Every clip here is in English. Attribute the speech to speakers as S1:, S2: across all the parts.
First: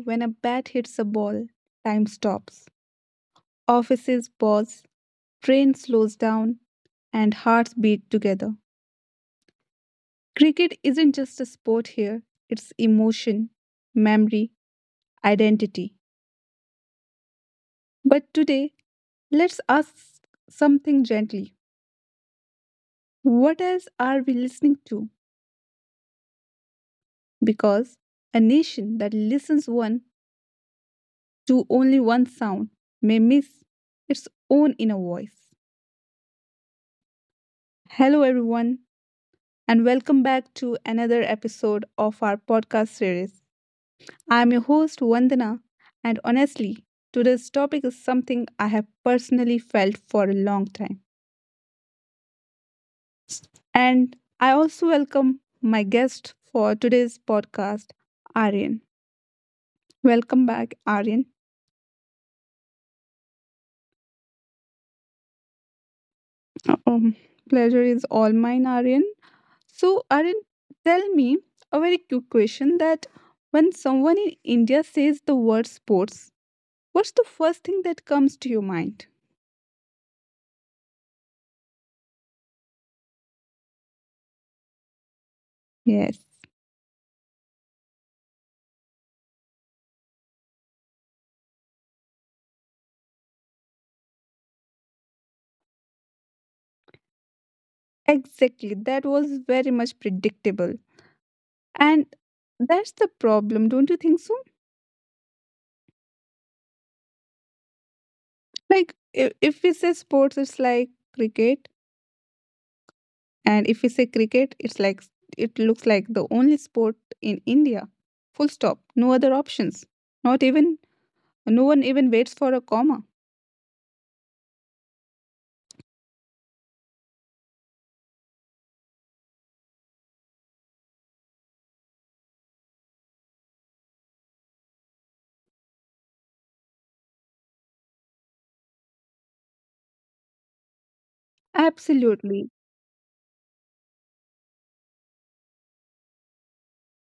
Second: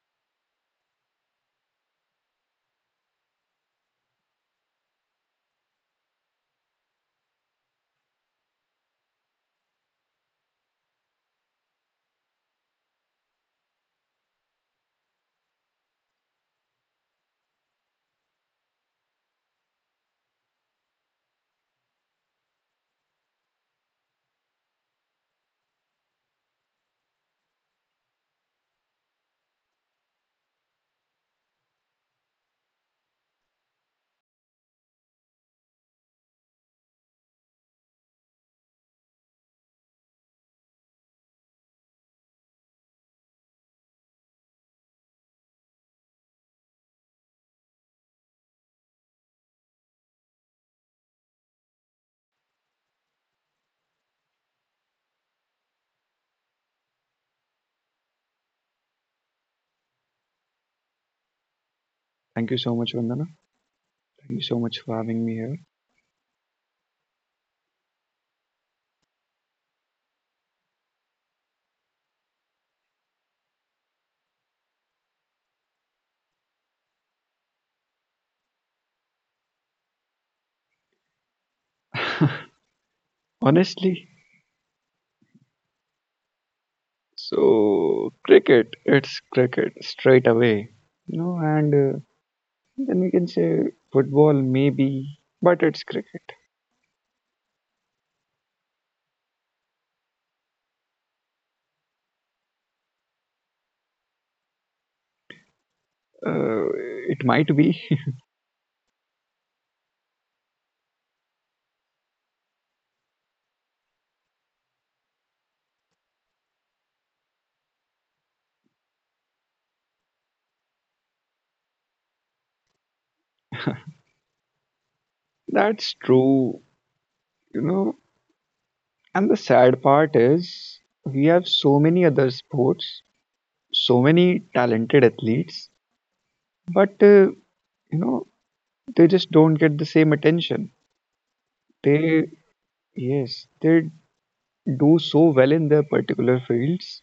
S1: when a bat hits a ball, time stops, offices pause, train slows down, and hearts beat together. Cricket isn't just a sport here, it's emotion, memory, identity. But today, let's ask something gently. What else are we listening to? Because a nation that listens one to only one sound may miss its own inner voice. Hello, everyone. And welcome back to another episode of our podcast series. I am your host, Vandana, and honestly, today's topic is something I have personally felt for a long time. And I also welcome my guest for today's podcast, Aryan. Welcome back, Aryan.
S2: Thank you so much, Vandana. Thank you so much for having me here.
S1: Um, Pleasure is all mine, Aryan. So, Aryan, tell me a very quick question that when someone in India says the word sports, what's the first thing that comes to your mind?
S2: Honestly,
S1: Yes,
S2: so cricket, it's cricket straight away, you know, and then we can say football maybe, but it's cricket.
S1: exactly. That was very much predictable. And that's the problem, don't you think so?
S2: Uh, it might be.
S1: Like, if we say sports, it's like cricket. And if we say cricket, it looks like the only sport in India. Full stop. No other options. Not even, no one even waits for a comma.
S2: That's true, you know. And the sad part is we have so many other sports, so many talented athletes, but you know, they just don't get the same attention. They,
S1: Absolutely.
S2: yes, they do so well in their particular fields.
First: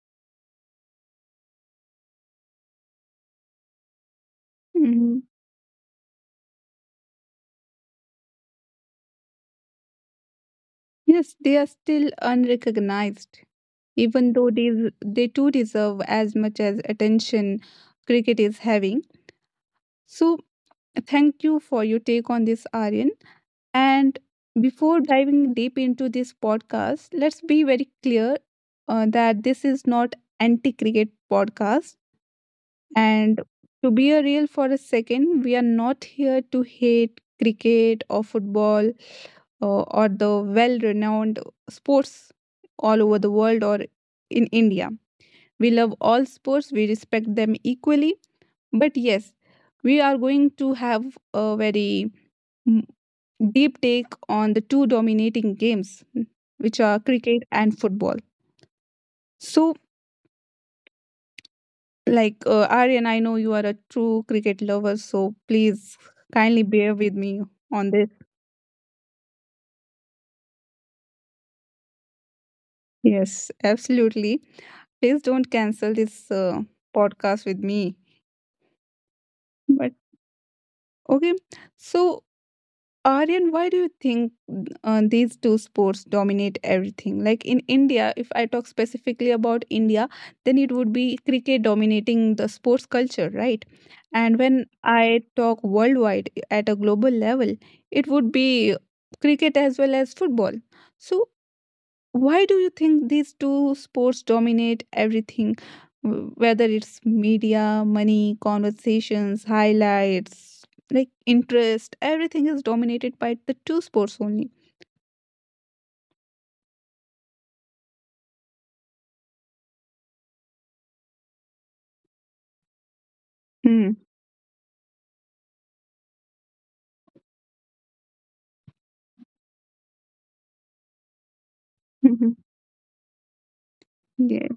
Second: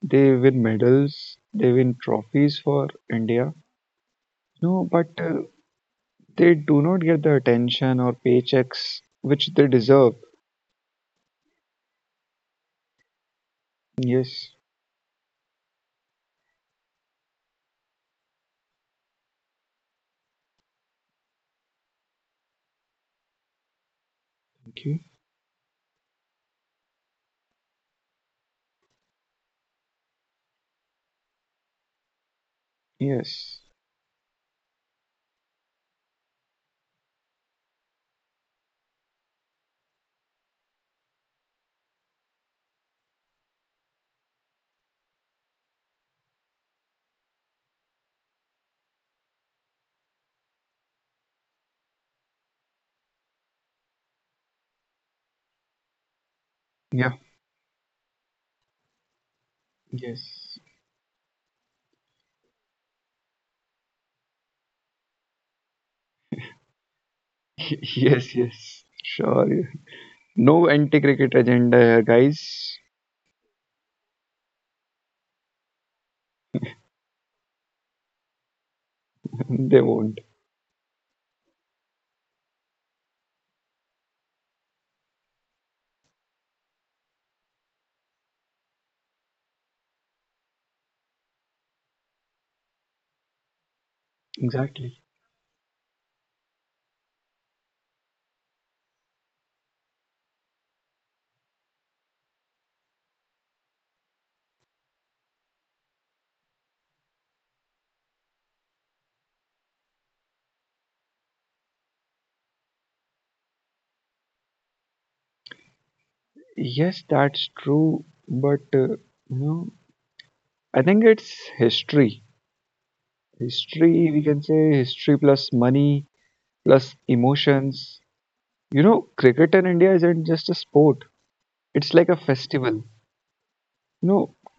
S2: They win medals, they win trophies for India. No, but
S1: Hmm.
S2: They do not get the attention or paychecks which they deserve.
S1: Yes, they are still unrecognized, even though
S2: Yes.
S1: they too deserve as much as attention cricket is having. So, thank you for your take on this, Aryan. And before
S2: Okay.
S1: diving deep into this podcast, let's be very clear that this is not anti-cricket podcast. And
S2: Yes.
S1: to be a real for a second, we are not here to hate cricket or football or the well-renowned sports all over the world or in India. We love all sports. We respect them equally, but yes, we are going to have a very mm, deep take on the two dominating games, which are
S2: Yeah.
S1: cricket and football. So,
S2: Yes.
S1: like Aryan, I know you are a true cricket lover, so please kindly bear with me on this.
S2: Yes. Yes. Sure. Yeah. No anti-cricket agenda here, guys.
S1: Yes, absolutely. Please don't cancel this podcast with me.
S2: They
S1: But
S2: won't.
S1: okay, so Aryan, why do you think these two sports dominate everything? Like in India, if I talk specifically about India, then it would be cricket dominating the sports culture, right? And when
S2: Exactly.
S1: I talk worldwide at a global level, it would be cricket as well as football. So why do you think these two sports dominate everything, whether it's media, money, conversations, highlights, like interest? Everything is dominated by the two sports only.
S2: Yes, that's true. But You know, I think it's history.
S1: Hmm.
S2: History, we can say history plus money plus emotions. You know, cricket in India isn't just a sport, it's like a
S1: Mhm.
S2: festival. You know,
S1: Yeah.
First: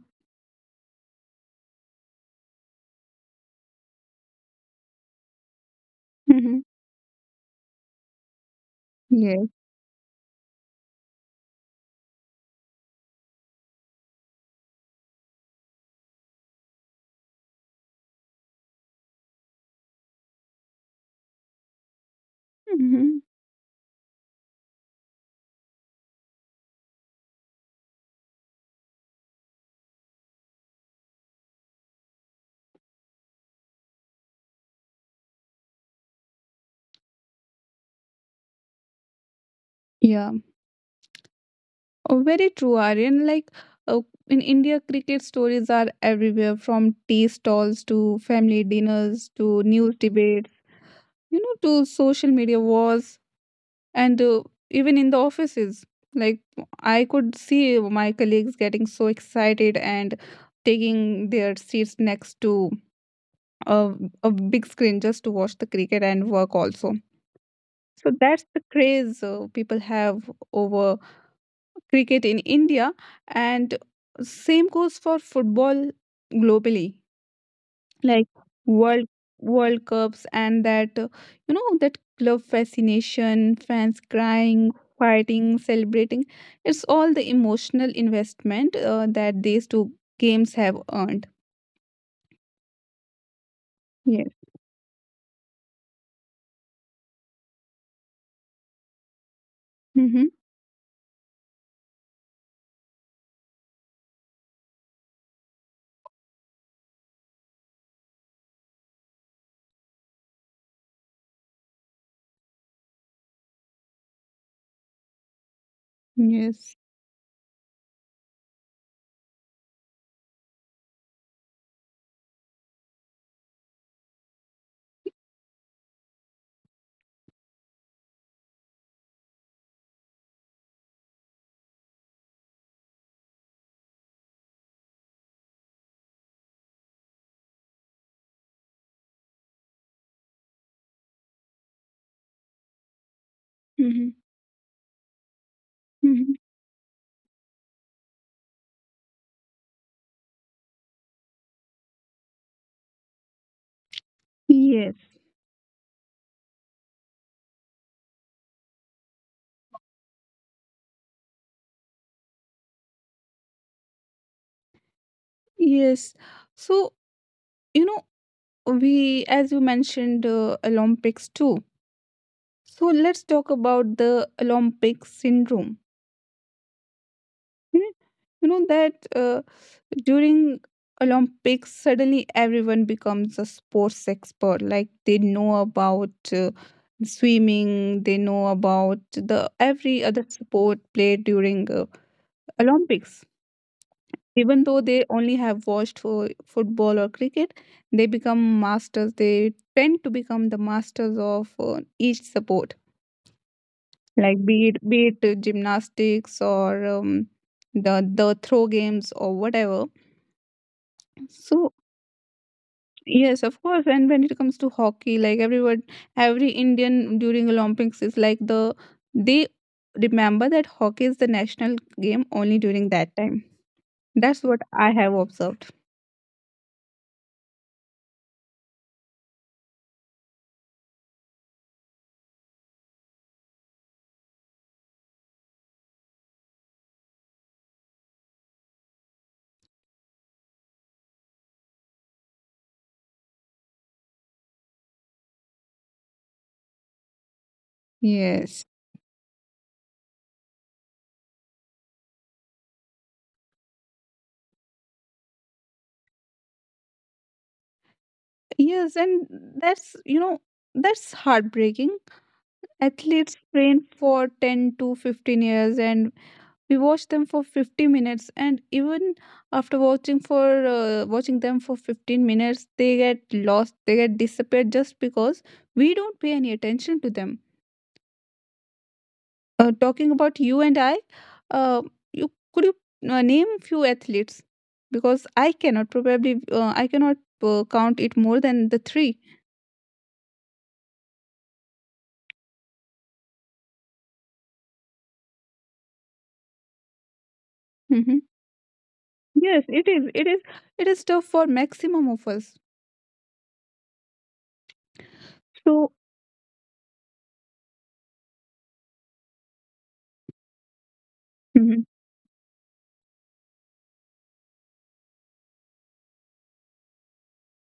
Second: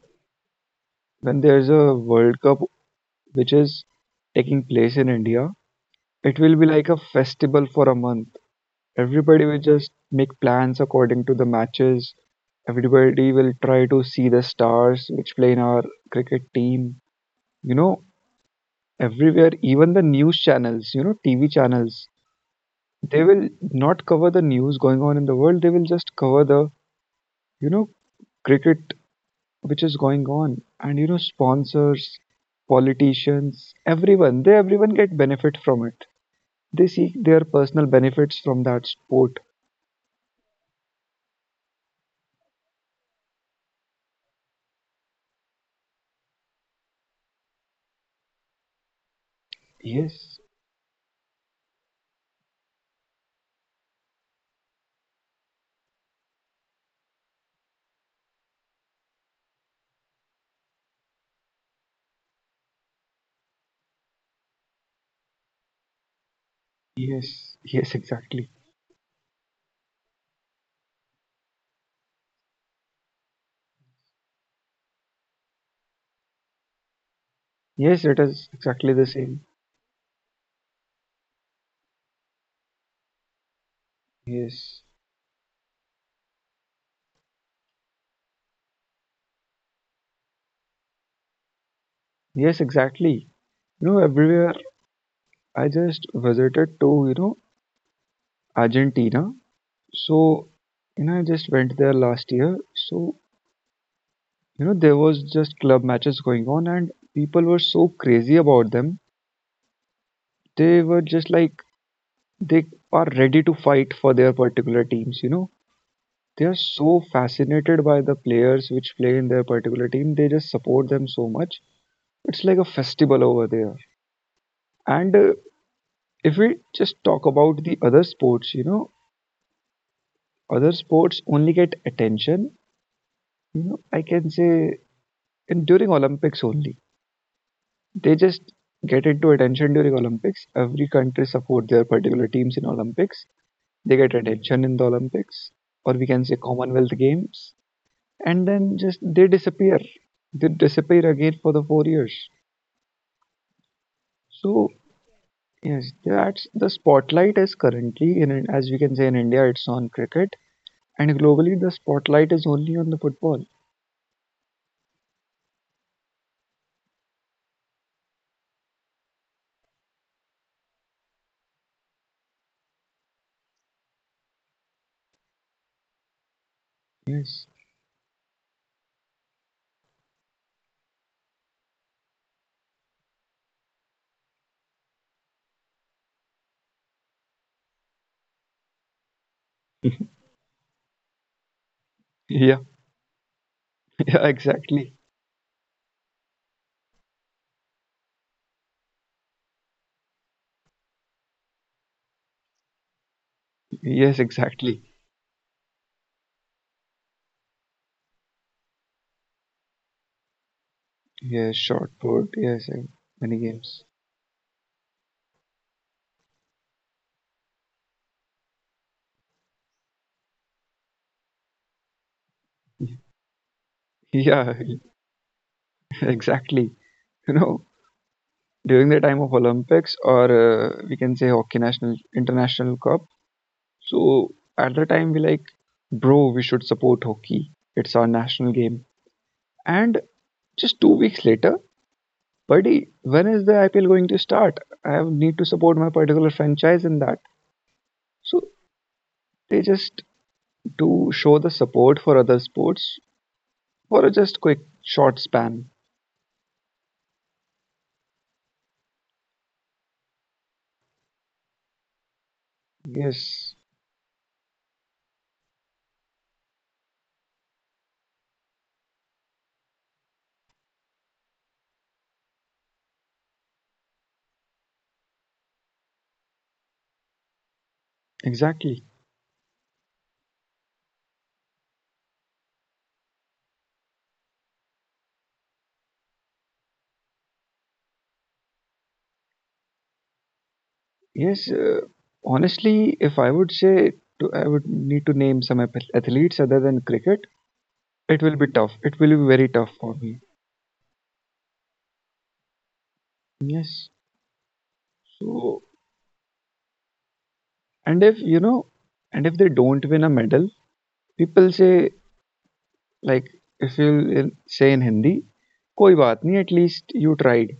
S2: when there's a World Cup which is taking place in India, it will
S1: Hmm.
S2: be like a festival for a month. Everybody
S1: Yeah.
S2: will just make plans according to the matches. Everybody will try to see the stars which play in our cricket team. You know, everywhere, even the news channels, you know, TV channels,
S1: Hmm.
S2: they will not cover the news going on in the world. They will just cover the, you know, cricket which is going on, and you know, sponsors, politicians, everyone, they everyone get benefit from it. They seek their personal benefits from that sport.
S1: Yeah. Oh, very true, Aryan. Like uh, in India, cricket stories are everywhere from tea stalls to family dinners to news
S2: Yes,
S1: debates, you know, to social media wars. And even in the offices, like, I could see my colleagues getting so excited and taking their seats next to a, a big screen just to watch the cricket and work also.
S2: yes, yes,
S1: So that's
S2: exactly.
S1: the craze people have over cricket in India. And same goes for football globally,
S2: Yes, it
S1: like
S2: is exactly the
S1: world
S2: same.
S1: world cups and that, you know, that club fascination, fans crying,
S2: Yes,
S1: fighting, celebrating. It's all the emotional investment that these two games have earned.
S2: yes, exactly, you know,
S1: Yes.
S2: everywhere. I just visited to, you know, Argentina.
S1: Mm-hmm.
S2: So you know, I just went there last year. So you know, there was just club matches going on and people were so crazy about them. They were just like, they are ready to fight for their particular teams, you know. They are
S1: Yes.
S2: so fascinated by the players which play in their particular team. They just support them so much. It's like a festival over there. And if we just talk about the other sports, you know, other sports only get attention, you know. I can say in during Olympics only, they just get into attention during Olympics. Every country support their particular teams in Olympics. They
S1: Mm-hmm.
S2: get attention in the Olympics, or we can
S1: Mm-hmm.
S2: say Commonwealth Games, and then just they disappear. They disappear again for the 4 years. So
S1: Yes,
S2: yes, that's the spotlight is currently, in as we can say, in India it's on cricket, and globally the spotlight is only on the football.
S1: yes. So, you know, we, as you mentioned, Olympics too, so let's talk about the Olympic syndrome.
S2: Yes.
S1: Hmm? You know that during Olympics suddenly everyone becomes a sports expert, like they know about swimming, they know about the every other sport played during
S2: Yeah,
S1: Olympics.
S2: yeah,
S1: Even though
S2: exactly.
S1: they only have watched for football or cricket, they become masters. They tend to become the masters of each sport,
S2: Yes,
S1: like be it
S2: exactly.
S1: be it gymnastics or the throw games or whatever.
S2: Yes,
S1: So
S2: short put, yes, and many
S1: yes, of
S2: games.
S1: course. And when it comes to hockey, like every Indian during Olympics is like, they remember that hockey is the national game only during that time. That's
S2: Yeah,
S1: what I have observed.
S2: exactly. You know, during the time of Olympics, or we can say hockey national international cup. So at the time, we like, bro, we should support hockey. It's our national game. And just 2 weeks later, buddy, when is the IPL going to start? I need to support my particular franchise in that. So
S1: Yes.
S2: they just do show the support for other sports for a just quick short span.
S1: Yes, and that's, you know, that's heartbreaking. Athletes
S2: Yes,
S1: train for 10 to 15 years and we watch them for 50 minutes, and even after watching them for 15 minutes, they get lost, they get disappeared, just because we don't pay any attention to them.
S2: exactly.
S1: Talking about you and I, uh, you could you name few athletes, because I cannot count it more than the 3.
S2: Yes, uh, Honestly, if I would say I would need to name some athletes other than cricket,
S1: Mm-hmm.
S2: it will be tough. It will be very
S1: Yes,
S2: tough
S1: it
S2: for
S1: is.
S2: me.
S1: It is. It is tough for maximum of us.
S2: Yes. So,
S1: So.
S2: and if you know, and if they don't win a medal, people
S1: Mhm.
S2: say like, if you will say in Hindi, koi baat nahi, at least you tried.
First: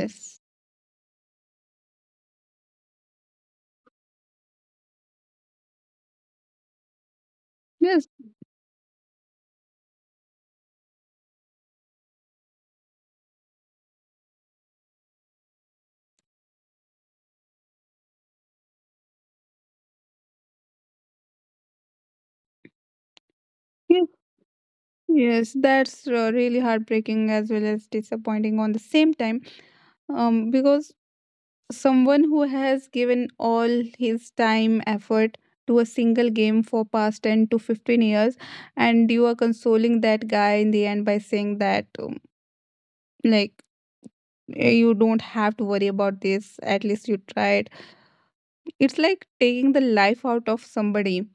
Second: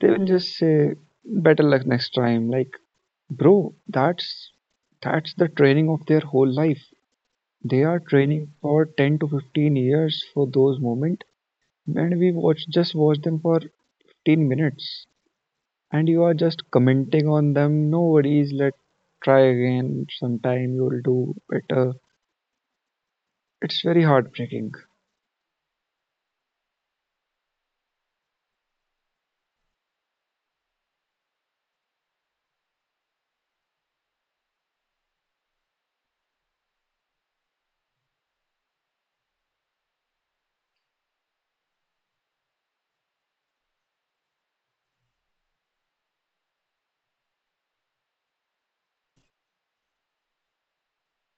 S2: They will just say better luck next time. Like, bro, that's the training of their whole life. They are
S1: yes,
S2: training for 10 to 15 years for those moments, and we watch, just watch them for 15 minutes, and you are just commenting on them. No worries, let try again sometime. You'll do better. It's very
S1: yes,
S2: heartbreaking.
S1: yes. That's really heartbreaking as well as disappointing on the same time. Because someone who has given all his time, effort to a single game for past 10 to 15 years, and you are consoling that guy in the end by saying that, like, "Hey, you don't have to worry about this. At least you tried." It's like taking the life out of somebody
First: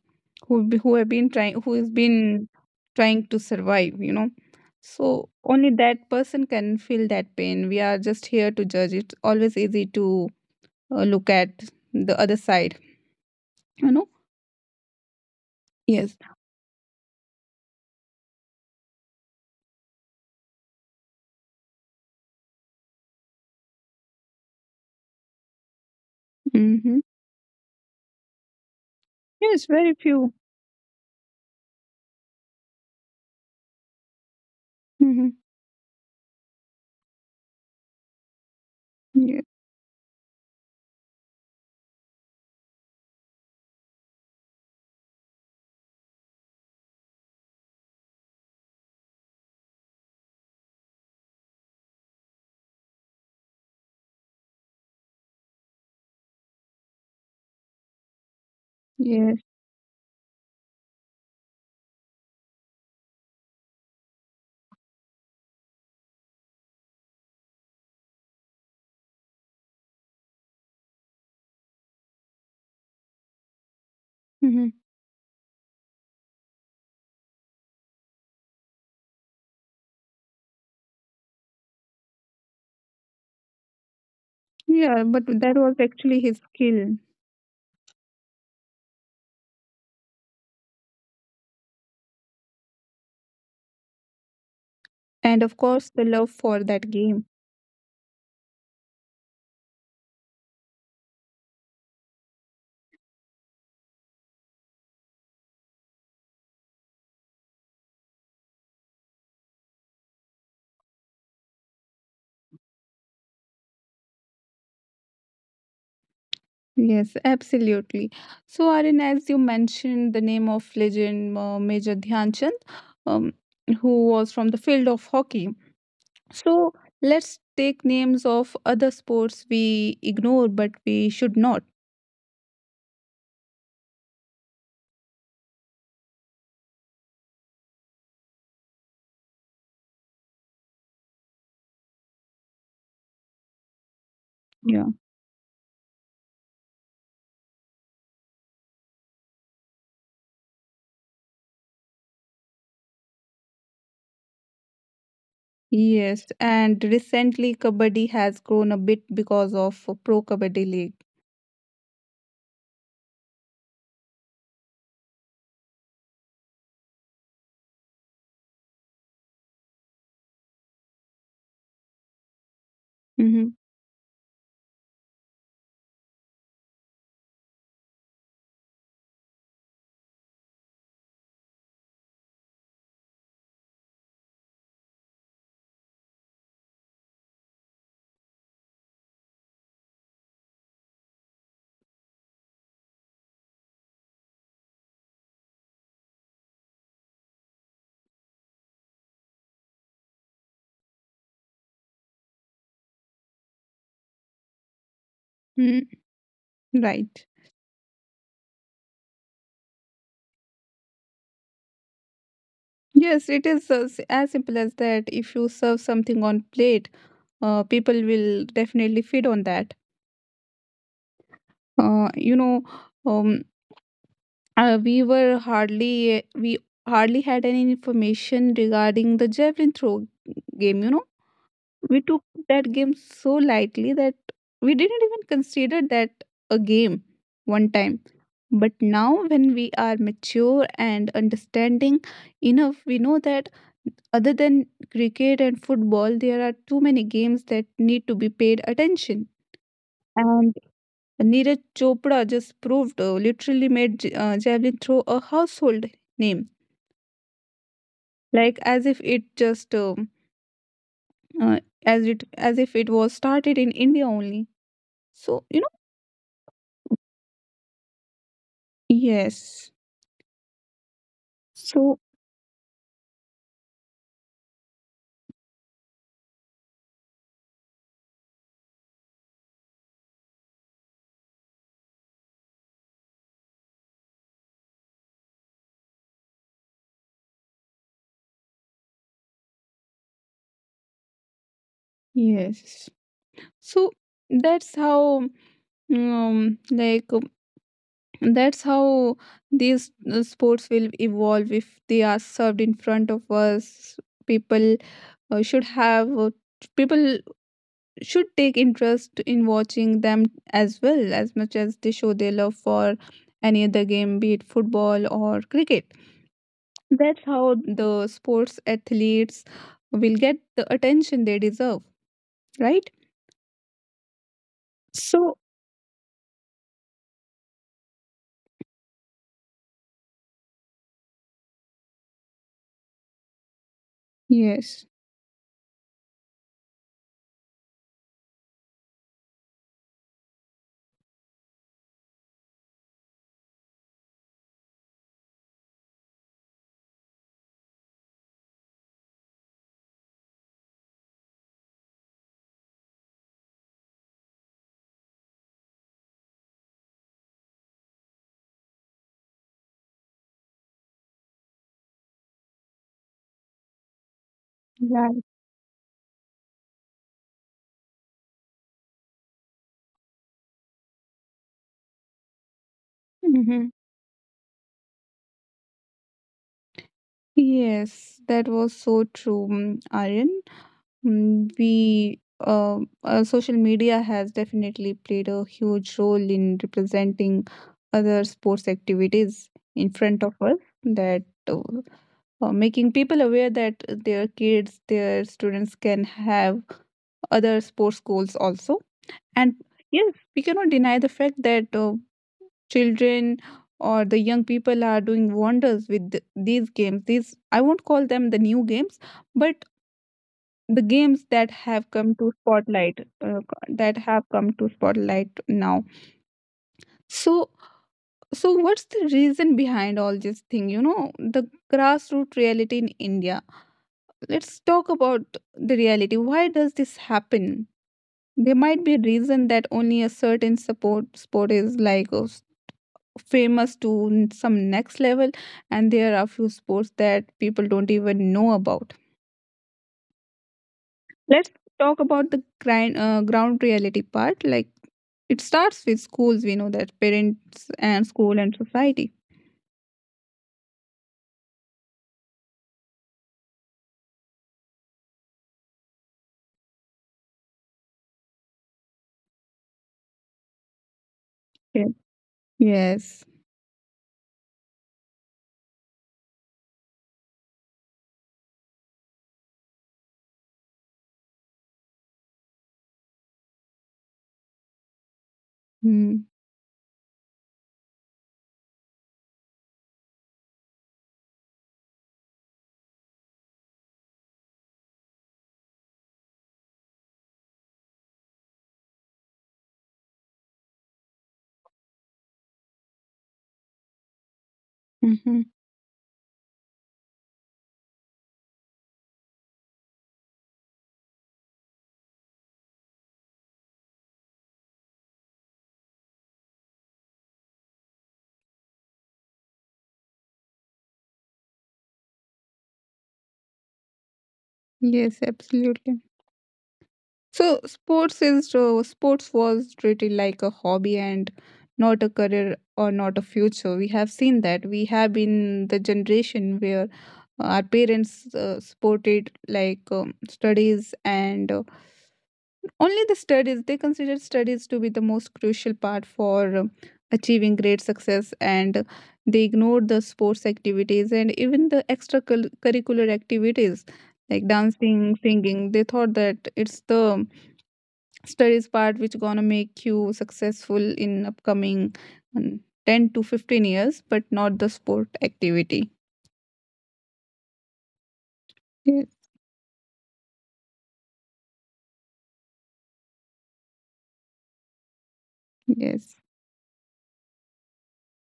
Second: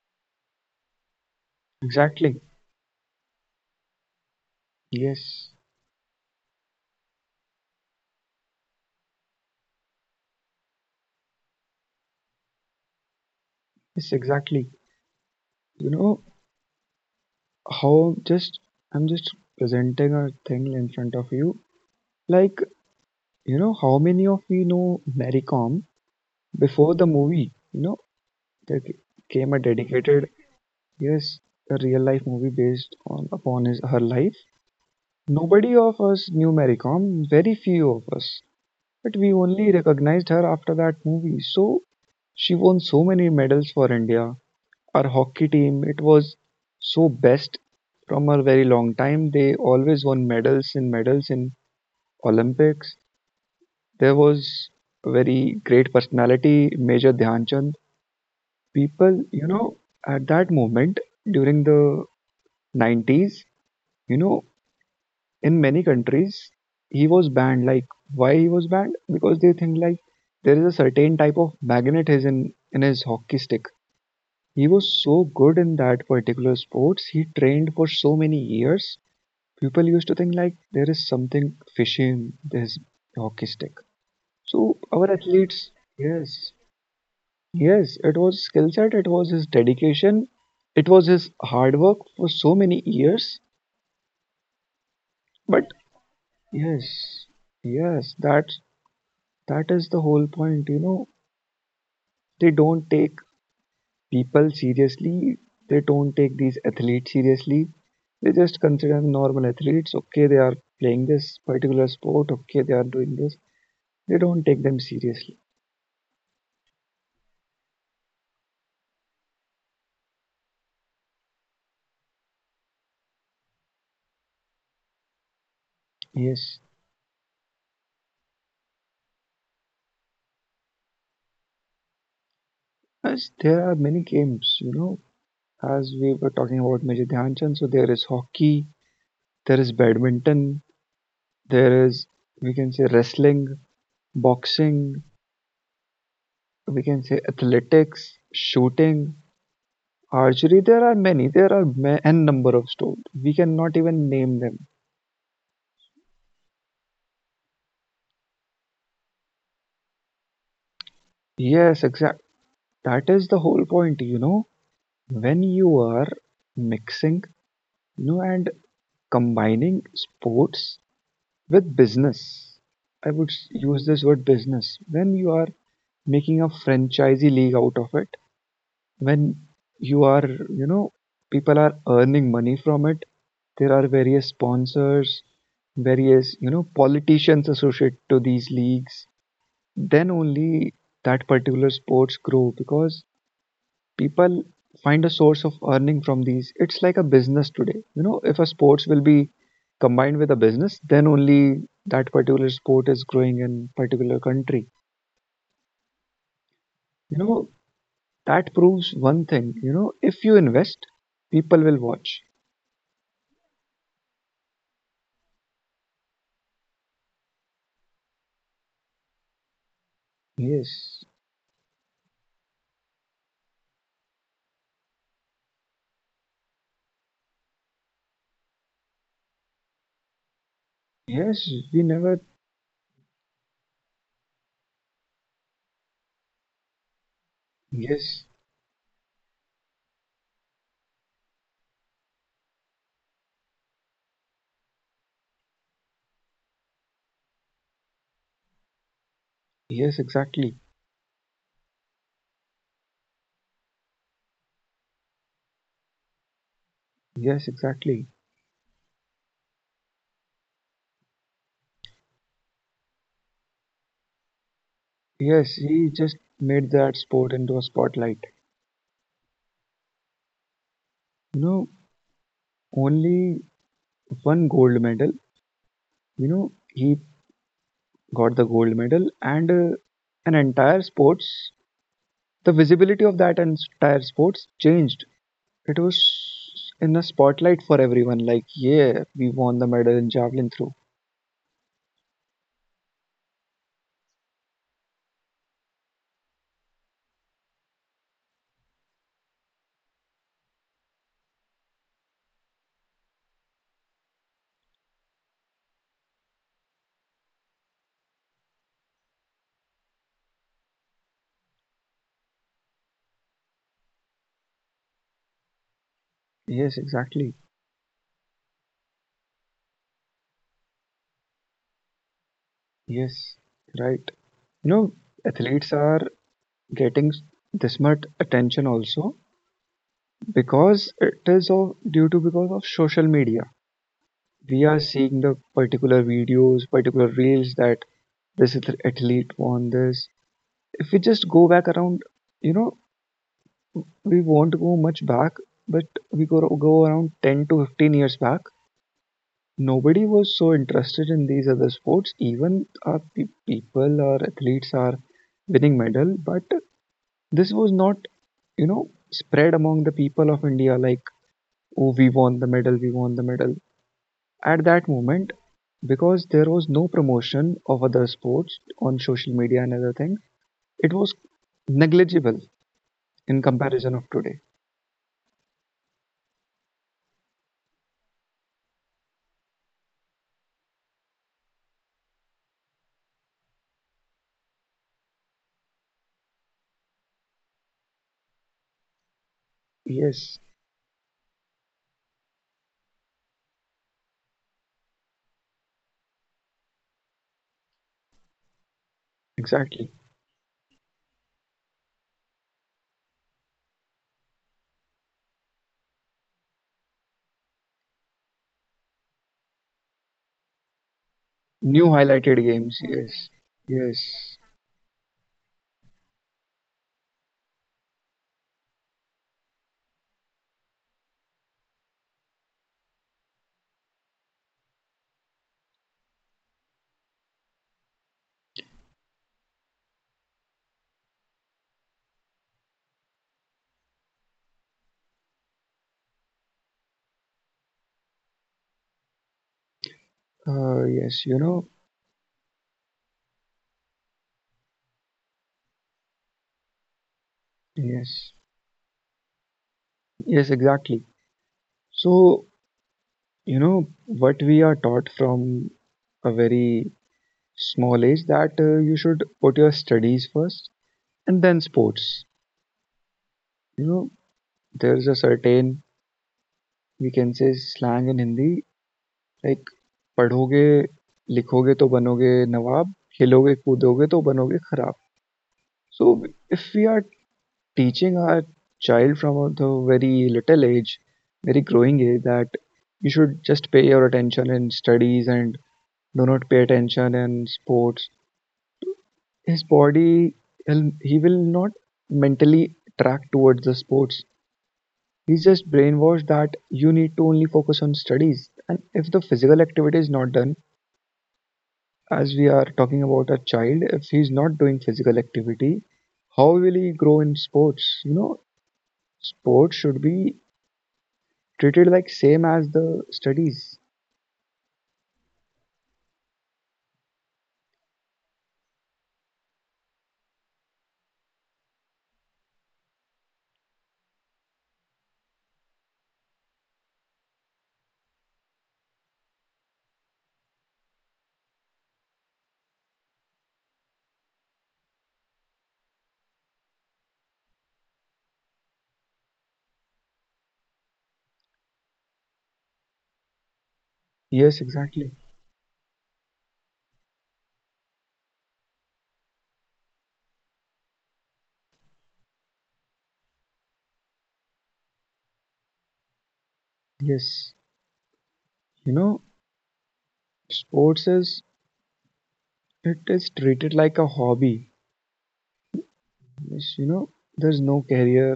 S1: who has
S2: Exactly.
S1: been trying to survive. So
S2: Yes.
S1: only that person can feel that pain. We are just here to judge. It's always easy to look at the other side you know
S2: Yes, exactly. You
S1: yes.
S2: know, how just I'm just presenting a thing in front of you. Like, you know, how many of we know Mary Kom before
S1: Mm-hmm.
S2: the movie? You know, there came a
S1: Yes, very
S2: dedicated,
S1: few.
S2: yes, a real life movie based on upon his her life.
S1: Mm-hmm.
S2: Nobody of us knew Mary Kom, very few of us. But we
S1: Yes,
S2: only recognized her after that movie. So she won so many medals for India. Our hockey team, it was so best from a very long time. They always won medals and medals in Olympics. There was a very great personality, Major Dhyan Chand. People,
S1: yes.
S2: you know, at that moment, during the 90s, you know, in many countries he was banned. Like, why he was banned? Because they think like there is a certain type of magnetism in his hockey stick.
S1: Mm-hmm.
S2: He was so good in that particular sports. He trained for so many years. People used to think like there is something fishy in this hockey stick. So
S1: Yeah,
S2: our
S1: but that
S2: athletes,
S1: was actually his
S2: yes,
S1: skill.
S2: yes, it was skill set, it was his dedication, it was his hard work for so many years.
S1: And of
S2: But
S1: course the love for that game.
S2: yes, yes, that, that is the whole point. You know, they don't take people seriously. They don't take these athletes seriously. They just consider them normal athletes. Okay, they are playing this particular sport. Okay, they are doing this. They don't take them seriously.
S1: Yes, absolutely. So, Aryan, as you mentioned, the name of legend Major Dhyan Chand, um, who was from the field of hockey.
S2: Yes.
S1: So, let's take names of other sports we ignore, but we should not.
S2: As there are many games, you know, as we were talking about Major Dhyanchand, so there is hockey, there is badminton, there is, we can say, wrestling,
S1: Yeah.
S2: boxing, we can say, athletics, shooting, archery. There are many, there are n number of sports. We cannot even name them.
S1: Yes, and recently Kabaddi has grown a bit because of a Pro Kabaddi League.
S2: Yes, exact. That is the whole point, you know. When you are mixing, you know, and combining sports with business, I would
S1: Mm-hmm.
S2: use this word business, when you are making a franchisee league out of it, when you are, you know, people are earning money from it, there are various sponsors, various, you know, politicians associated to these leagues, then only that particular sports grow because people find a source of earning from these. It's like a business today, you know. If a sports will be combined with a business, then only that particular sport is growing in particular country.
S1: Mm-hmm.
S2: You
S1: Right.
S2: know, that proves one thing, you know, if you invest, people will watch.
S1: Yes, it is as simple as that. If you serve something on plate, people will definitely feed on that.
S2: Yes,
S1: uh, you know um, we hardly had any information regarding the javelin throw game.
S2: yes, we
S1: We
S2: never.
S1: took that game so lightly that we didn't even consider that a game one time.
S2: Yes,
S1: But now when we are mature and understanding enough, we know that other than cricket and football there are too many games that need to be paid attention.
S2: yes,
S1: And
S2: exactly.
S1: Neeraj Chopra just proved, literally made javelin throw a household name,
S2: Yes, exactly.
S1: like as if it was started in India only. So,
S2: Yes, he just made that sport into a spotlight,
S1: yes.
S2: you know.
S1: So
S2: Only one gold medal, you know, he got the gold medal, and an entire sports, the visibility of that entire sports changed. It was in the spotlight for everyone, like yeah, we won the medal in javelin throw.
S1: yes. So that's how um, like um, that's how these sports will evolve if they are served in front of us. People uh, should have uh, People should take interest in watching them as much as they show their love for any other game, be it football or cricket.
S2: Yes,
S1: That's
S2: exactly.
S1: how the sports athletes will get the attention they deserve, right.
S2: Yes, right, you know.
S1: So
S2: Athletes are getting this much attention also because it is of due to because of social media. We
S1: yes,
S2: are seeing the particular videos, particular reels, that this athlete won this. If we just go back around, you know, we won't go much back, but we go around 10 to 15 years back. Nobody was so interested in these other sports. Even our people or athletes are winning medal, but this was not, you know, spread among the people of India like, oh, we won the medal, we won the medal. At that
S1: right.
S2: moment, because there was no promotion of other sports on social media and other things, it was negligible in
S1: Mhm.
S2: comparison of today.
S1: Yes, that was so true, Aryan. Mm, we uh, Social media has definitely played a huge role in representing other sports activities in front of
S2: Yes,
S1: us, that making people aware that their students can have other sports goals also. And
S2: exactly.
S1: yes, we cannot deny the fact that children or the young people are doing wonders with these games. These, I won't call them the new games, but the games that
S2: New
S1: have come to
S2: highlighted games,
S1: spotlight
S2: yes,
S1: that have
S2: yes,
S1: come to spotlight now. So, what's the reason behind all this thing? You know, the grassroots reality in India. Let's talk about the reality. Why does this happen? There might be a reason that only a certain support sport is like, famous to some next level, and there are few sports that people don't even know about.
S2: yes, you
S1: Let's
S2: know,
S1: talk about the ground reality part. Like it starts with schools. We know that parents and
S2: yes,
S1: school and society.
S2: yes, exactly. So, you know, what we are taught from a very small age that you should put your studies first and then
S1: Yeah.
S2: sports.
S1: Yes.
S2: You know, there's a certain, we can say, slang in Hindi, like पढ़ोगे लिखोगे तो बनोगे नवाब खेलोगे कूदोगे तो बनोगे खराब. So
S1: Hmm.
S2: if we are teaching our child from the very little age, very growing age, that you should just pay your attention in studies and do not pay attention in sports, his body, he will not mentally track towards the sports.
S1: Mm-hmm.
S2: He's just brainwashed that you need to only focus on studies. And if the physical activity is not done, as we are talking about a child, if he's not doing physical activity, how will he grow in sports? You know, sports should be treated like same as the studies.
S1: Yes, absolutely. So sports was treated like a hobby and not a career or not a future. We have seen that. We have been the generation where our parents supported, like, studies and only the studies. They consider studies to be the most crucial part for achieving great success, and they ignore the sports activities and even the extracurricular activities like
S2: Yes, exactly.
S1: dancing, singing. They thought that it's the studies part which gonna make you successful in upcoming um, 10 to 15 years, but not the sport activity.
S2: Yes, you know,
S1: Yes.
S2: sports is, it is treated like a hobby.
S1: Yes.
S2: Yes, you know, there's no career,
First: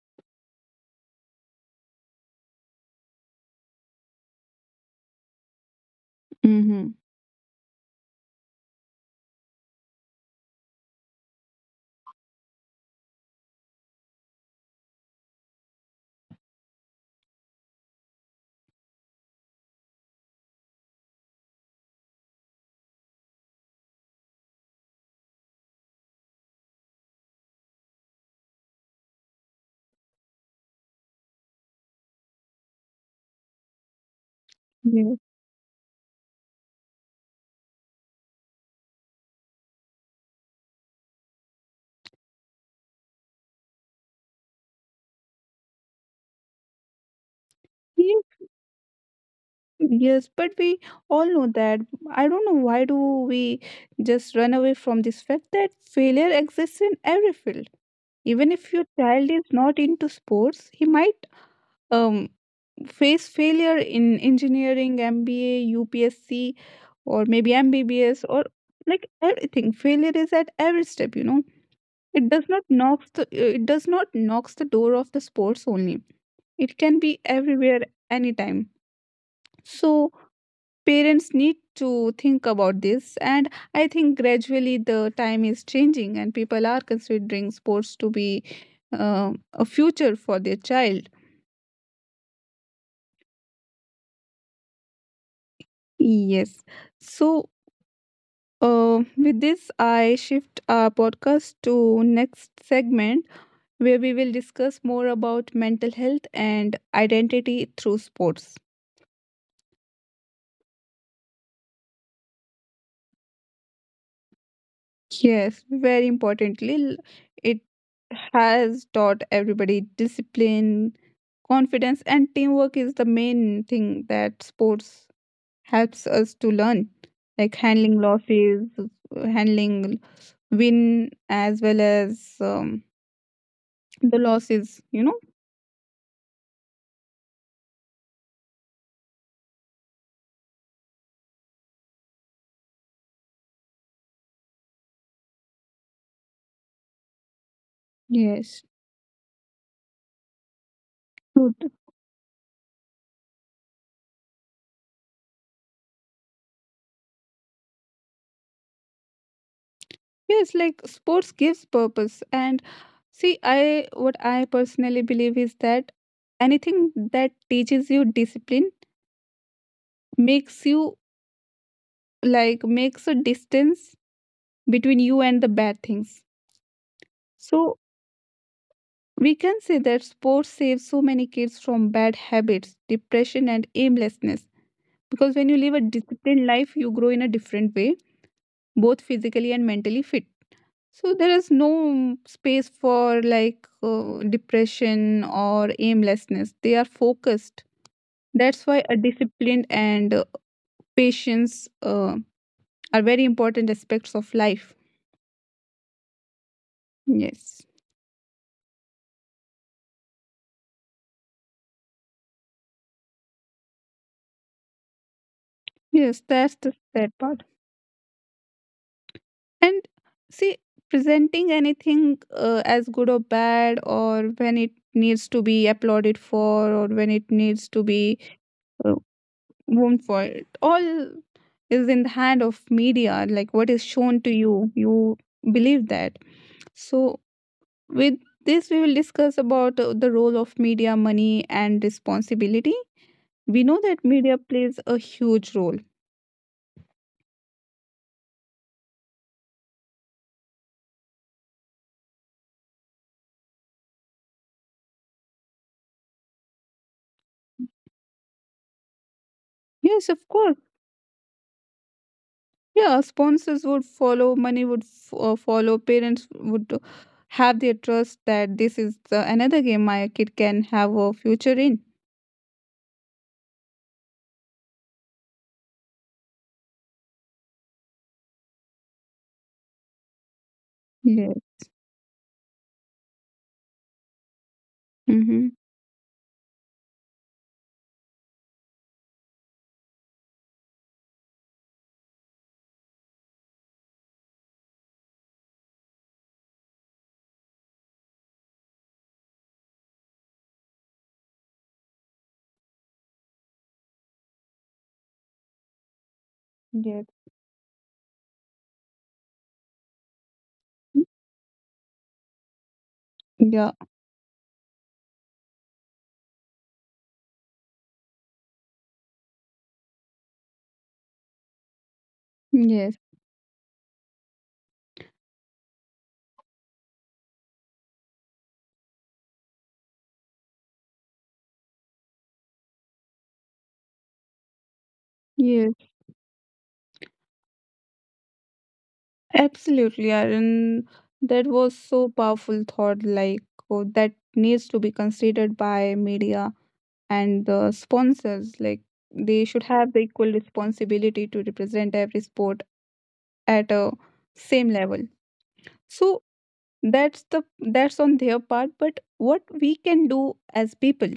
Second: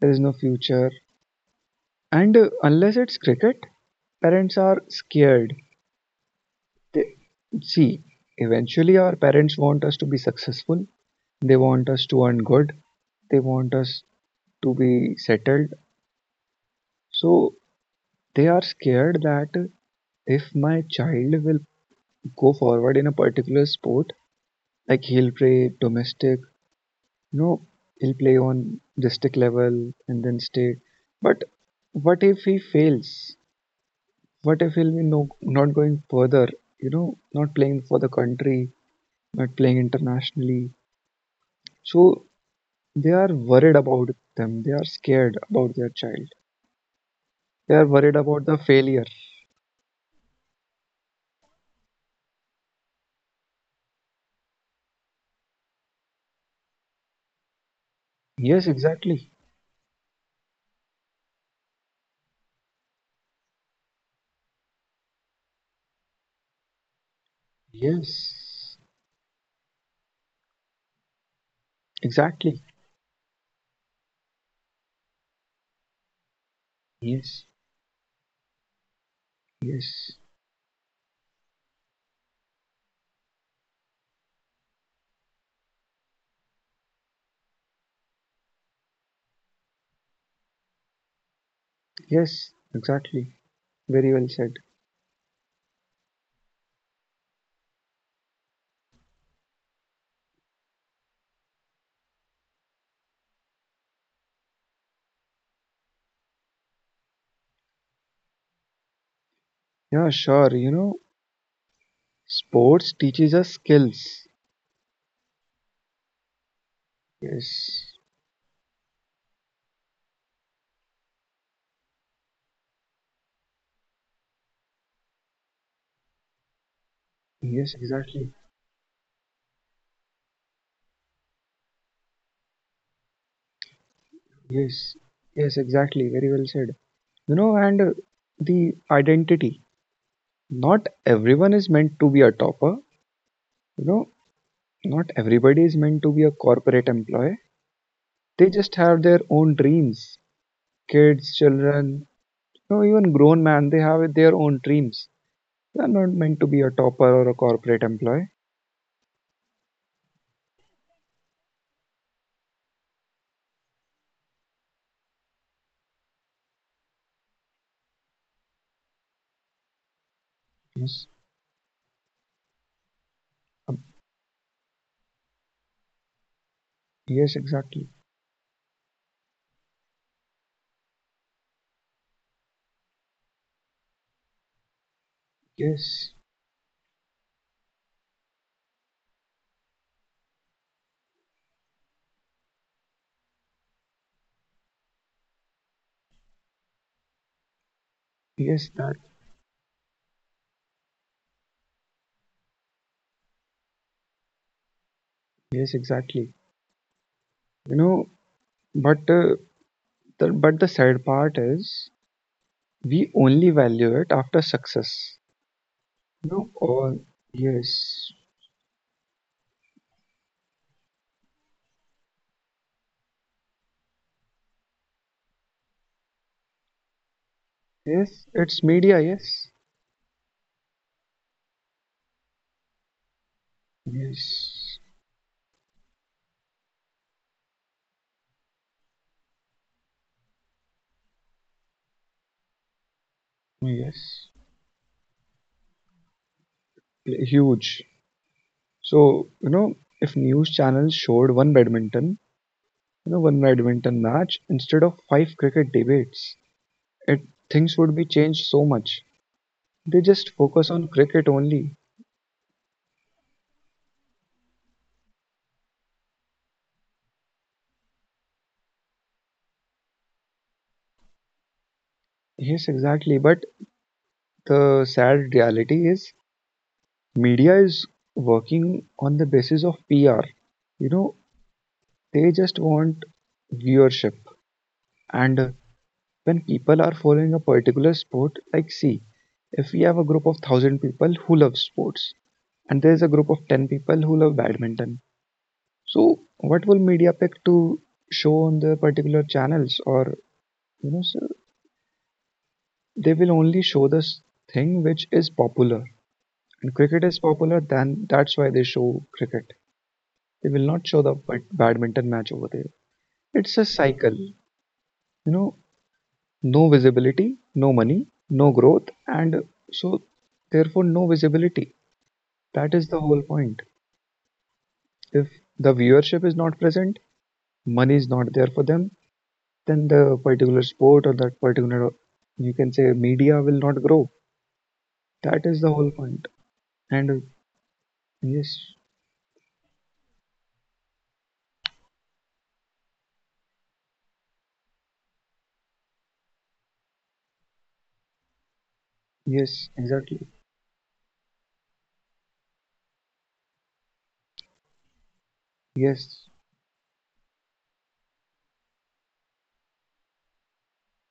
S2: there's no future, and unless it's cricket, parents are scared.
S1: Mm-hmm.
S2: They see eventually our parents want us to be successful, they want us to earn good, they want us to be settled. So they are scared that if my child will go forward in a particular sport, like he'll play domestic, no, he'll play on district level and then state. But what if he fails? What if he'll be,
S1: Yes.
S2: no, not going further? You know, not playing for the country, not playing internationally. So they are worried about them. They are scared about their child. They are worried about the failure.
S1: Yes, but we all know that. I don't know why do we just run away from this fact that failure exists in every field. Even
S2: Yes,
S1: if your child
S2: exactly.
S1: is not into sports, he might um face failure in engineering, MBA, UPSC, or maybe MBBS, or
S2: Yes,
S1: like everything. Failure is at every step. You know,
S2: exactly.
S1: it does not knocks the door of the sports only. It can be
S2: Yes,
S1: everywhere, anytime. So
S2: yes,
S1: parents need to think about this and I think gradually the time is changing and people are considering sports to be a future for their child.
S2: yes, exactly. Very well said.
S1: Yes. So uh, with this I shift our podcast to next segment where we will discuss more about mental health and identity through sports.
S2: Yeah, sure. You know, sports teaches us skills.
S1: Yes, very importantly, it
S2: Yes,
S1: has taught everybody discipline, confidence, and teamwork is the main thing that sports helps us to learn, like
S2: yes,
S1: handling
S2: exactly.
S1: losses, handling win as well as the losses.
S2: Yes,
S1: You know.
S2: Yes, exactly. Very well said. You know, and The identity. Not everyone is meant to be a topper. You know, not everybody is meant to be a corporate employee. They
S1: Yes.
S2: just have their own dreams. Kids,
S1: Good.
S2: children, you know, even grown man, they have their own dreams. They are not meant to be a topper or a corporate employee.
S1: Yes, like sports gives purpose, and see, I what I personally believe is that anything that teaches you discipline makes you
S2: Yes,
S1: like makes a
S2: um,
S1: distance between you and the bad things.
S2: yes,
S1: So
S2: exactly.
S1: we can say that sports saves so many kids from bad habits, depression, and aimlessness, because when you live a
S2: Yes,
S1: disciplined life you grow in a different way, both physically and mentally fit. So there is no space for like depression or aimlessness. They are focused. That's
S2: yes,
S1: why a
S2: that.
S1: disciplined and patience are very important aspects of life.
S2: Yes, exactly.
S1: Yes.
S2: You know, But the sad part is we only value it after success.
S1: Yes,
S2: No,
S1: that's the
S2: all
S1: sad part.
S2: yes,
S1: And see, presenting anything as good or bad, or when it needs to be applauded for, or when it needs to be
S2: yes, It's
S1: uh,
S2: media. Yes,
S1: wound for, it all is in the hand of media. Like what is shown to you,
S2: yes,
S1: you believe that. So with this, we will discuss about the role of media, money, and responsibility. We know that
S2: yes,
S1: media plays a huge role.
S2: huge. So you know, if news channels showed one badminton match instead of five cricket debates, it things would be changed so much. They
S1: Yes, of
S2: just
S1: course.
S2: focus on cricket only.
S1: Yeah, sponsors would follow, money would follow, parents would have their trust that this is another game my kid can have a future in.
S2: Yes, exactly. But the sad reality is media is working on the basis of PR. You know,
S1: Yes.
S2: they just want viewership.
S1: Mm-hmm.
S2: And When people are following a particular sport, like see, if we have a group of thousand people who love sports, and there is a group of ten people who love badminton, so what will media pick to show on the particular channels? So they will only show this thing which is popular. And
S1: Yes.
S2: cricket is popular, then that's why they show cricket. They will not show the badminton match over there. It's
S1: Yeah.
S2: a cycle, you know, no visibility, no money, no growth, and so therefore no visibility. That
S1: Yes.
S2: is the whole point. If the viewership is not present, money is not there for them, then the particular sport or that particular, you can say, media will not grow. That is
S1: Yes.
S2: the whole point. And uh, yes,
S1: Absolutely, Aaron. That was so powerful thought, like oh, that needs to be considered by media and the sponsors. Like they should
S2: yes,
S1: have the equal
S2: exactly.
S1: responsibility to represent every sport at a same level. So
S2: Yes.
S1: that's on their part, but what we can do as people,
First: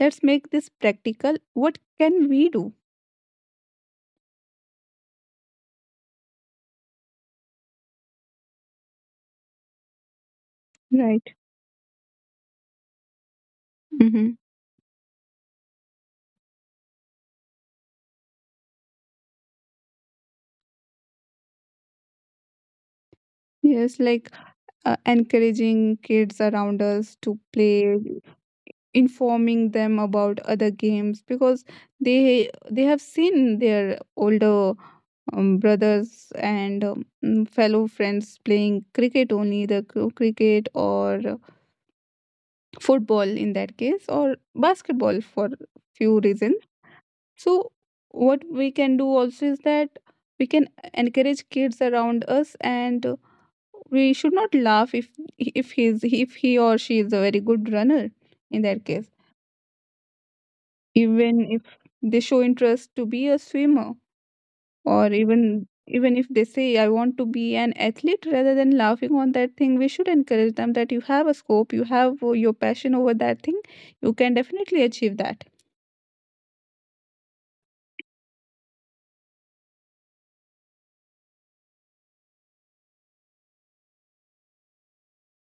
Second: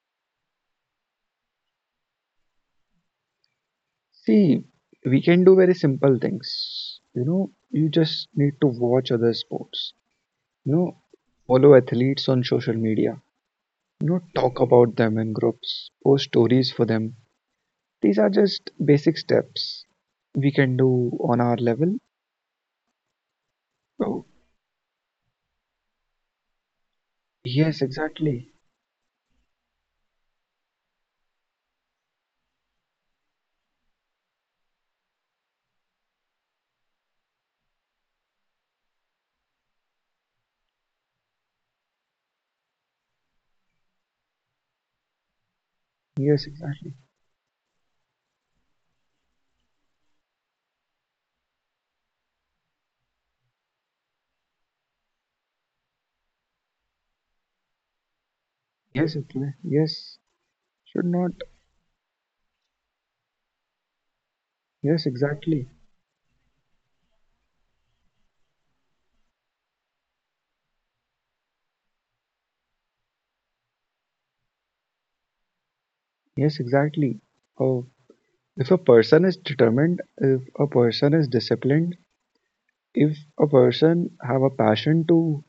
S1: let's make this practical. What can we do?
S2: See, we can do very simple things. You know, you just need to watch other sports. You know,
S1: Right.
S2: follow athletes on social media. No,
S1: Mm-hmm.
S2: talk about them in groups, post stories for them. These are just basic steps we can do on our level.
S1: Yes,
S2: Oh,
S1: like encouraging kids around us to
S2: yes,
S1: play,
S2: exactly.
S1: informing them about other games, because they have seen their older brothers and fellow friends playing cricket only, the cricket or football in that case or basketball for few
S2: Yes,
S1: reasons.
S2: exactly.
S1: So, what we can do also is that we can encourage kids around us, and we should not laugh if he's if he or she is a very good runner. In that case,
S2: Yes, exactly. Yes, should not.
S1: even if they show interest to be a swimmer,
S2: Yes,
S1: or even
S2: exactly.
S1: even if they say I want to be an athlete, rather than laughing on that thing, we should encourage them that you have a scope, you have your passion over that thing, you can definitely achieve that.
S2: Yes, exactly. Oh, if a person is determined, if a person is disciplined, if a person have a passion to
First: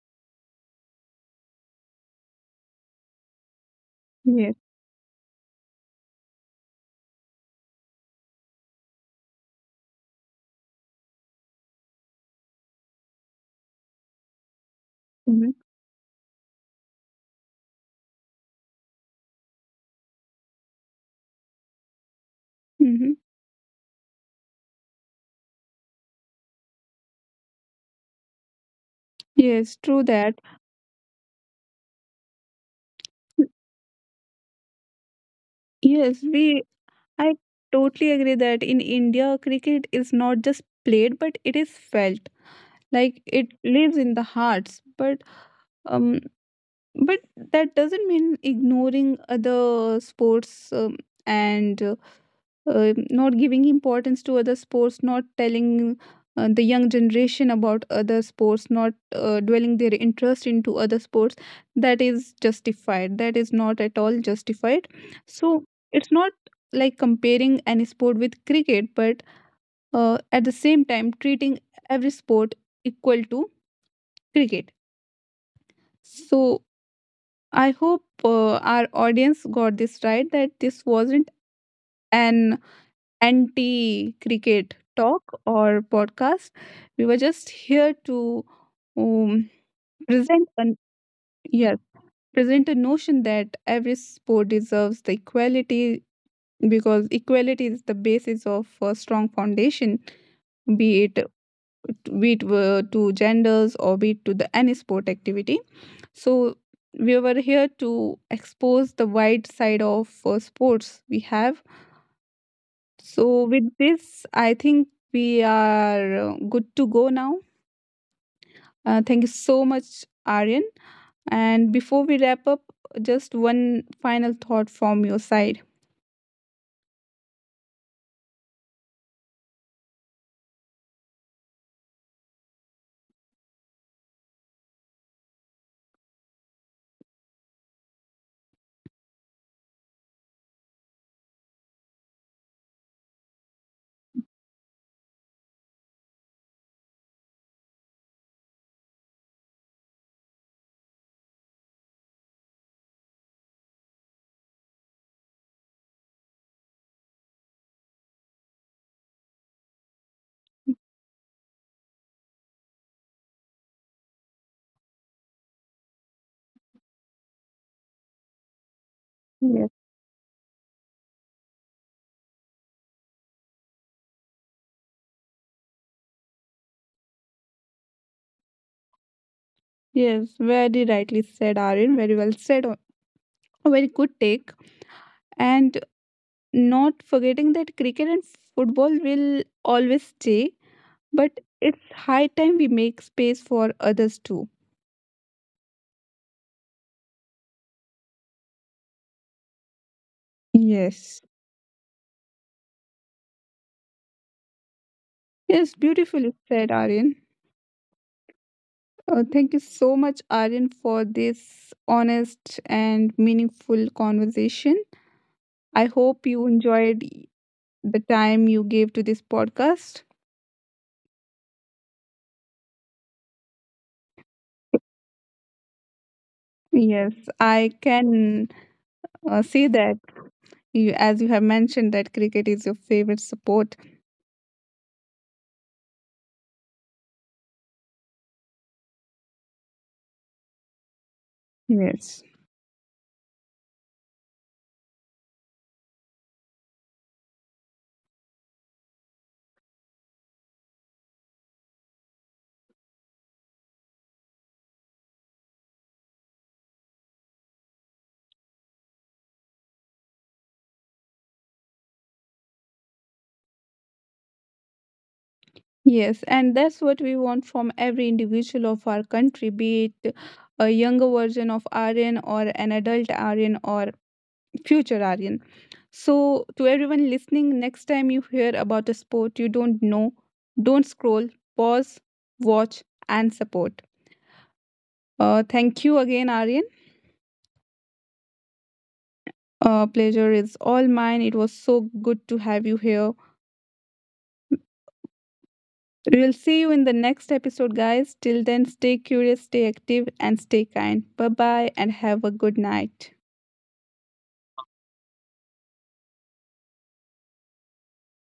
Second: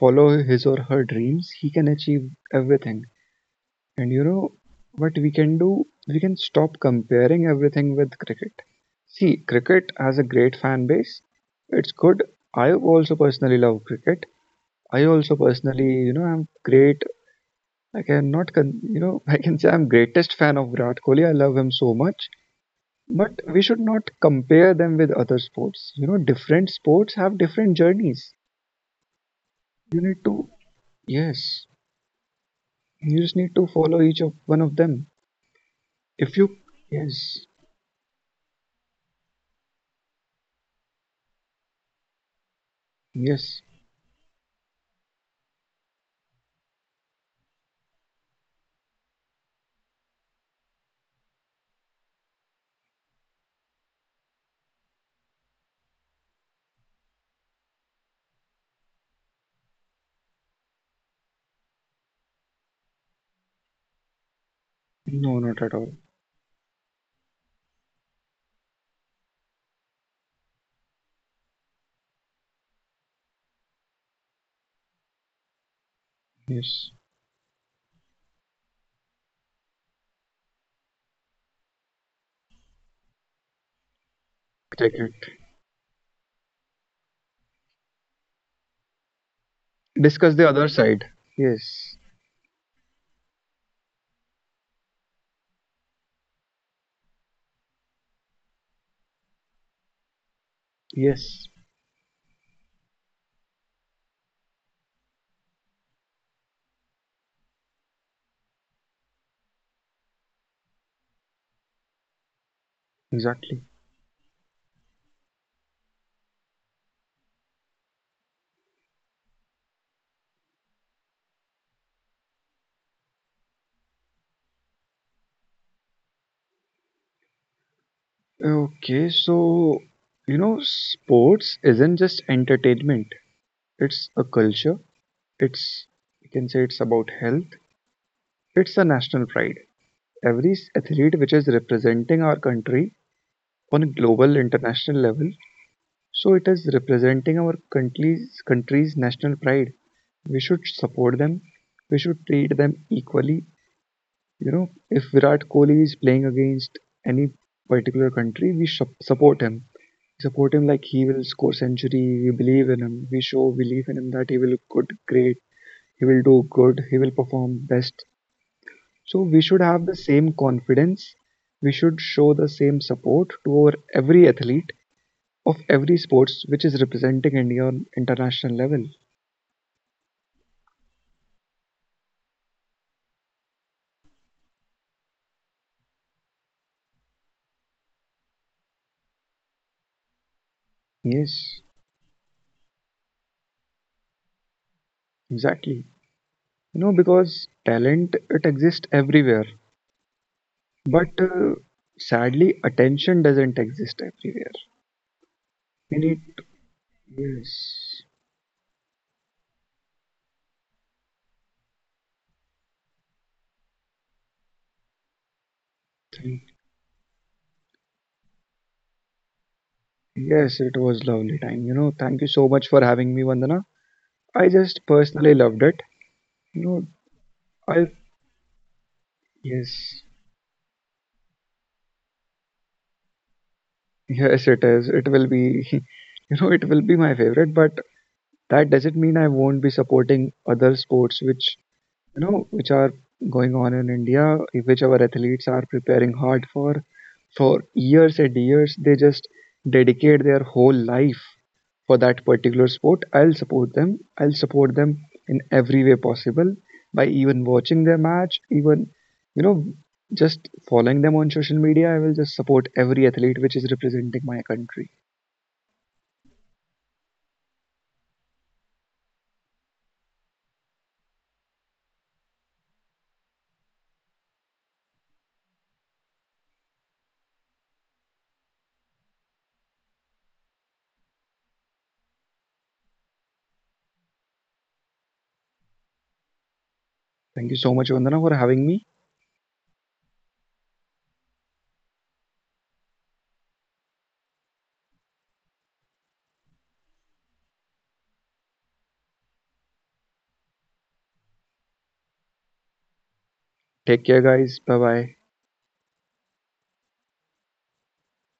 S2: follow his or her dreams, he can achieve everything. And you know
S1: Yes.
S2: what we can do? We can stop comparing everything with cricket. See, cricket has a great fan base. It's good. I also personally love cricket. I also
S1: Mm-hmm.
S2: personally, you know, I'm great. I can not, con- you know, I can say I'm greatest fan of Virat Kohli. I love him so much.
S1: Hmm.
S2: But we should not compare them with other sports. You know, different sports have different journeys.
S1: Yes,
S2: You
S1: true
S2: need
S1: that.
S2: to, yes, you just need to follow each of one of them.
S1: Yes,
S2: If you,
S1: we I
S2: yes,
S1: totally agree that in India, cricket is not just played, but it is felt. Like it
S2: yes,
S1: lives in the hearts. But um, but that doesn't mean ignoring other sports, and not giving importance to other sports, not telling the young generation about other sports, not dwelling their interest into other sports. That is not at all justified.
S2: No, not
S1: So
S2: at all.
S1: it's not like comparing any sport with cricket, but at the same time treating every sport equal to cricket. So
S2: Yes.
S1: I hope our audience got this right, that this wasn't an anti cricket
S2: Check it.
S1: talk or podcast. We were just here to um,
S2: Discuss the
S1: present
S2: other
S1: an
S2: side.
S1: yes,
S2: Yes.
S1: present a notion that every sport deserves the equality, because equality is the basis of a strong foundation, be it
S2: Yes.
S1: be it to genders or be it to the any sport activity. So we were here to expose the wide side of sports we have. So
S2: Exactly.
S1: with this, I think we are good to go now. Thank you so much, Aryan. And before we wrap up, just one final thought from your side.
S2: Okay, so you know, sports isn't just entertainment. It's a culture. It's You can say it's about health. It's a national pride. Every athlete which is representing our country on a global international level, so it is representing our country's national pride. We should support them. We should treat them equally. You know, if Virat Kohli is playing against any particular country, we support him. We support him like he will score century. We believe in him. We show belief in him that he will look good, great. He will do good. He will perform best. So we should
S1: Yes.
S2: have the same confidence. We should show the same support to our every athlete of every sports which is representing India on international level.
S1: Yes, very rightly said, Aryan. Very well said. A very good take. And not forgetting that cricket and football will always stay, but
S2: Yes,
S1: it's high time we make space for others too.
S2: exactly. You know, because talent it exists everywhere. But
S1: Yes.
S2: Sadly, attention doesn't exist everywhere.
S1: Yes,
S2: We need,
S1: beautifully said, Aryan.
S2: yes,
S1: Thank you so much, Aryan, for this honest and meaningful conversation. I hope you
S2: thank,
S1: enjoyed the time you gave to this podcast.
S2: Yes, it was lovely time. You know, thank you so much for having me, Vandana. I just personally loved it. You know,
S1: Yes, I
S2: I,
S1: can see
S2: yes,
S1: that you, as you have mentioned, that cricket is your favorite sport.
S2: yes, it is. It will be, you know, it will be my favorite, but that doesn't mean I won't be supporting other sports which, you
S1: Yes.
S2: know, which are going on in India, which our athletes are preparing hard for. For years and years, they just dedicate their whole life for that particular sport, I'll support them. I'll support them in every way possible by even watching their match, even, you know, just following them on social media. I will just support every athlete which is representing my country.
S1: Yes, and that's what we want from every individual of our country, be it a younger version of Aryan or an adult Aryan or future Aryan. So, to everyone listening, next time you hear about a sport you don't know, don't scroll, pause, watch, and support. Thank you again, Aryan.
S2: Thank you so much, Vandana, for having me.
S1: Pleasure is all mine. It was so good to have you here. We'll see you in the next episode, guys. Till then, stay curious, stay active, and stay kind. Bye bye, and have a good night.
S2: Take care, guys. Bye bye.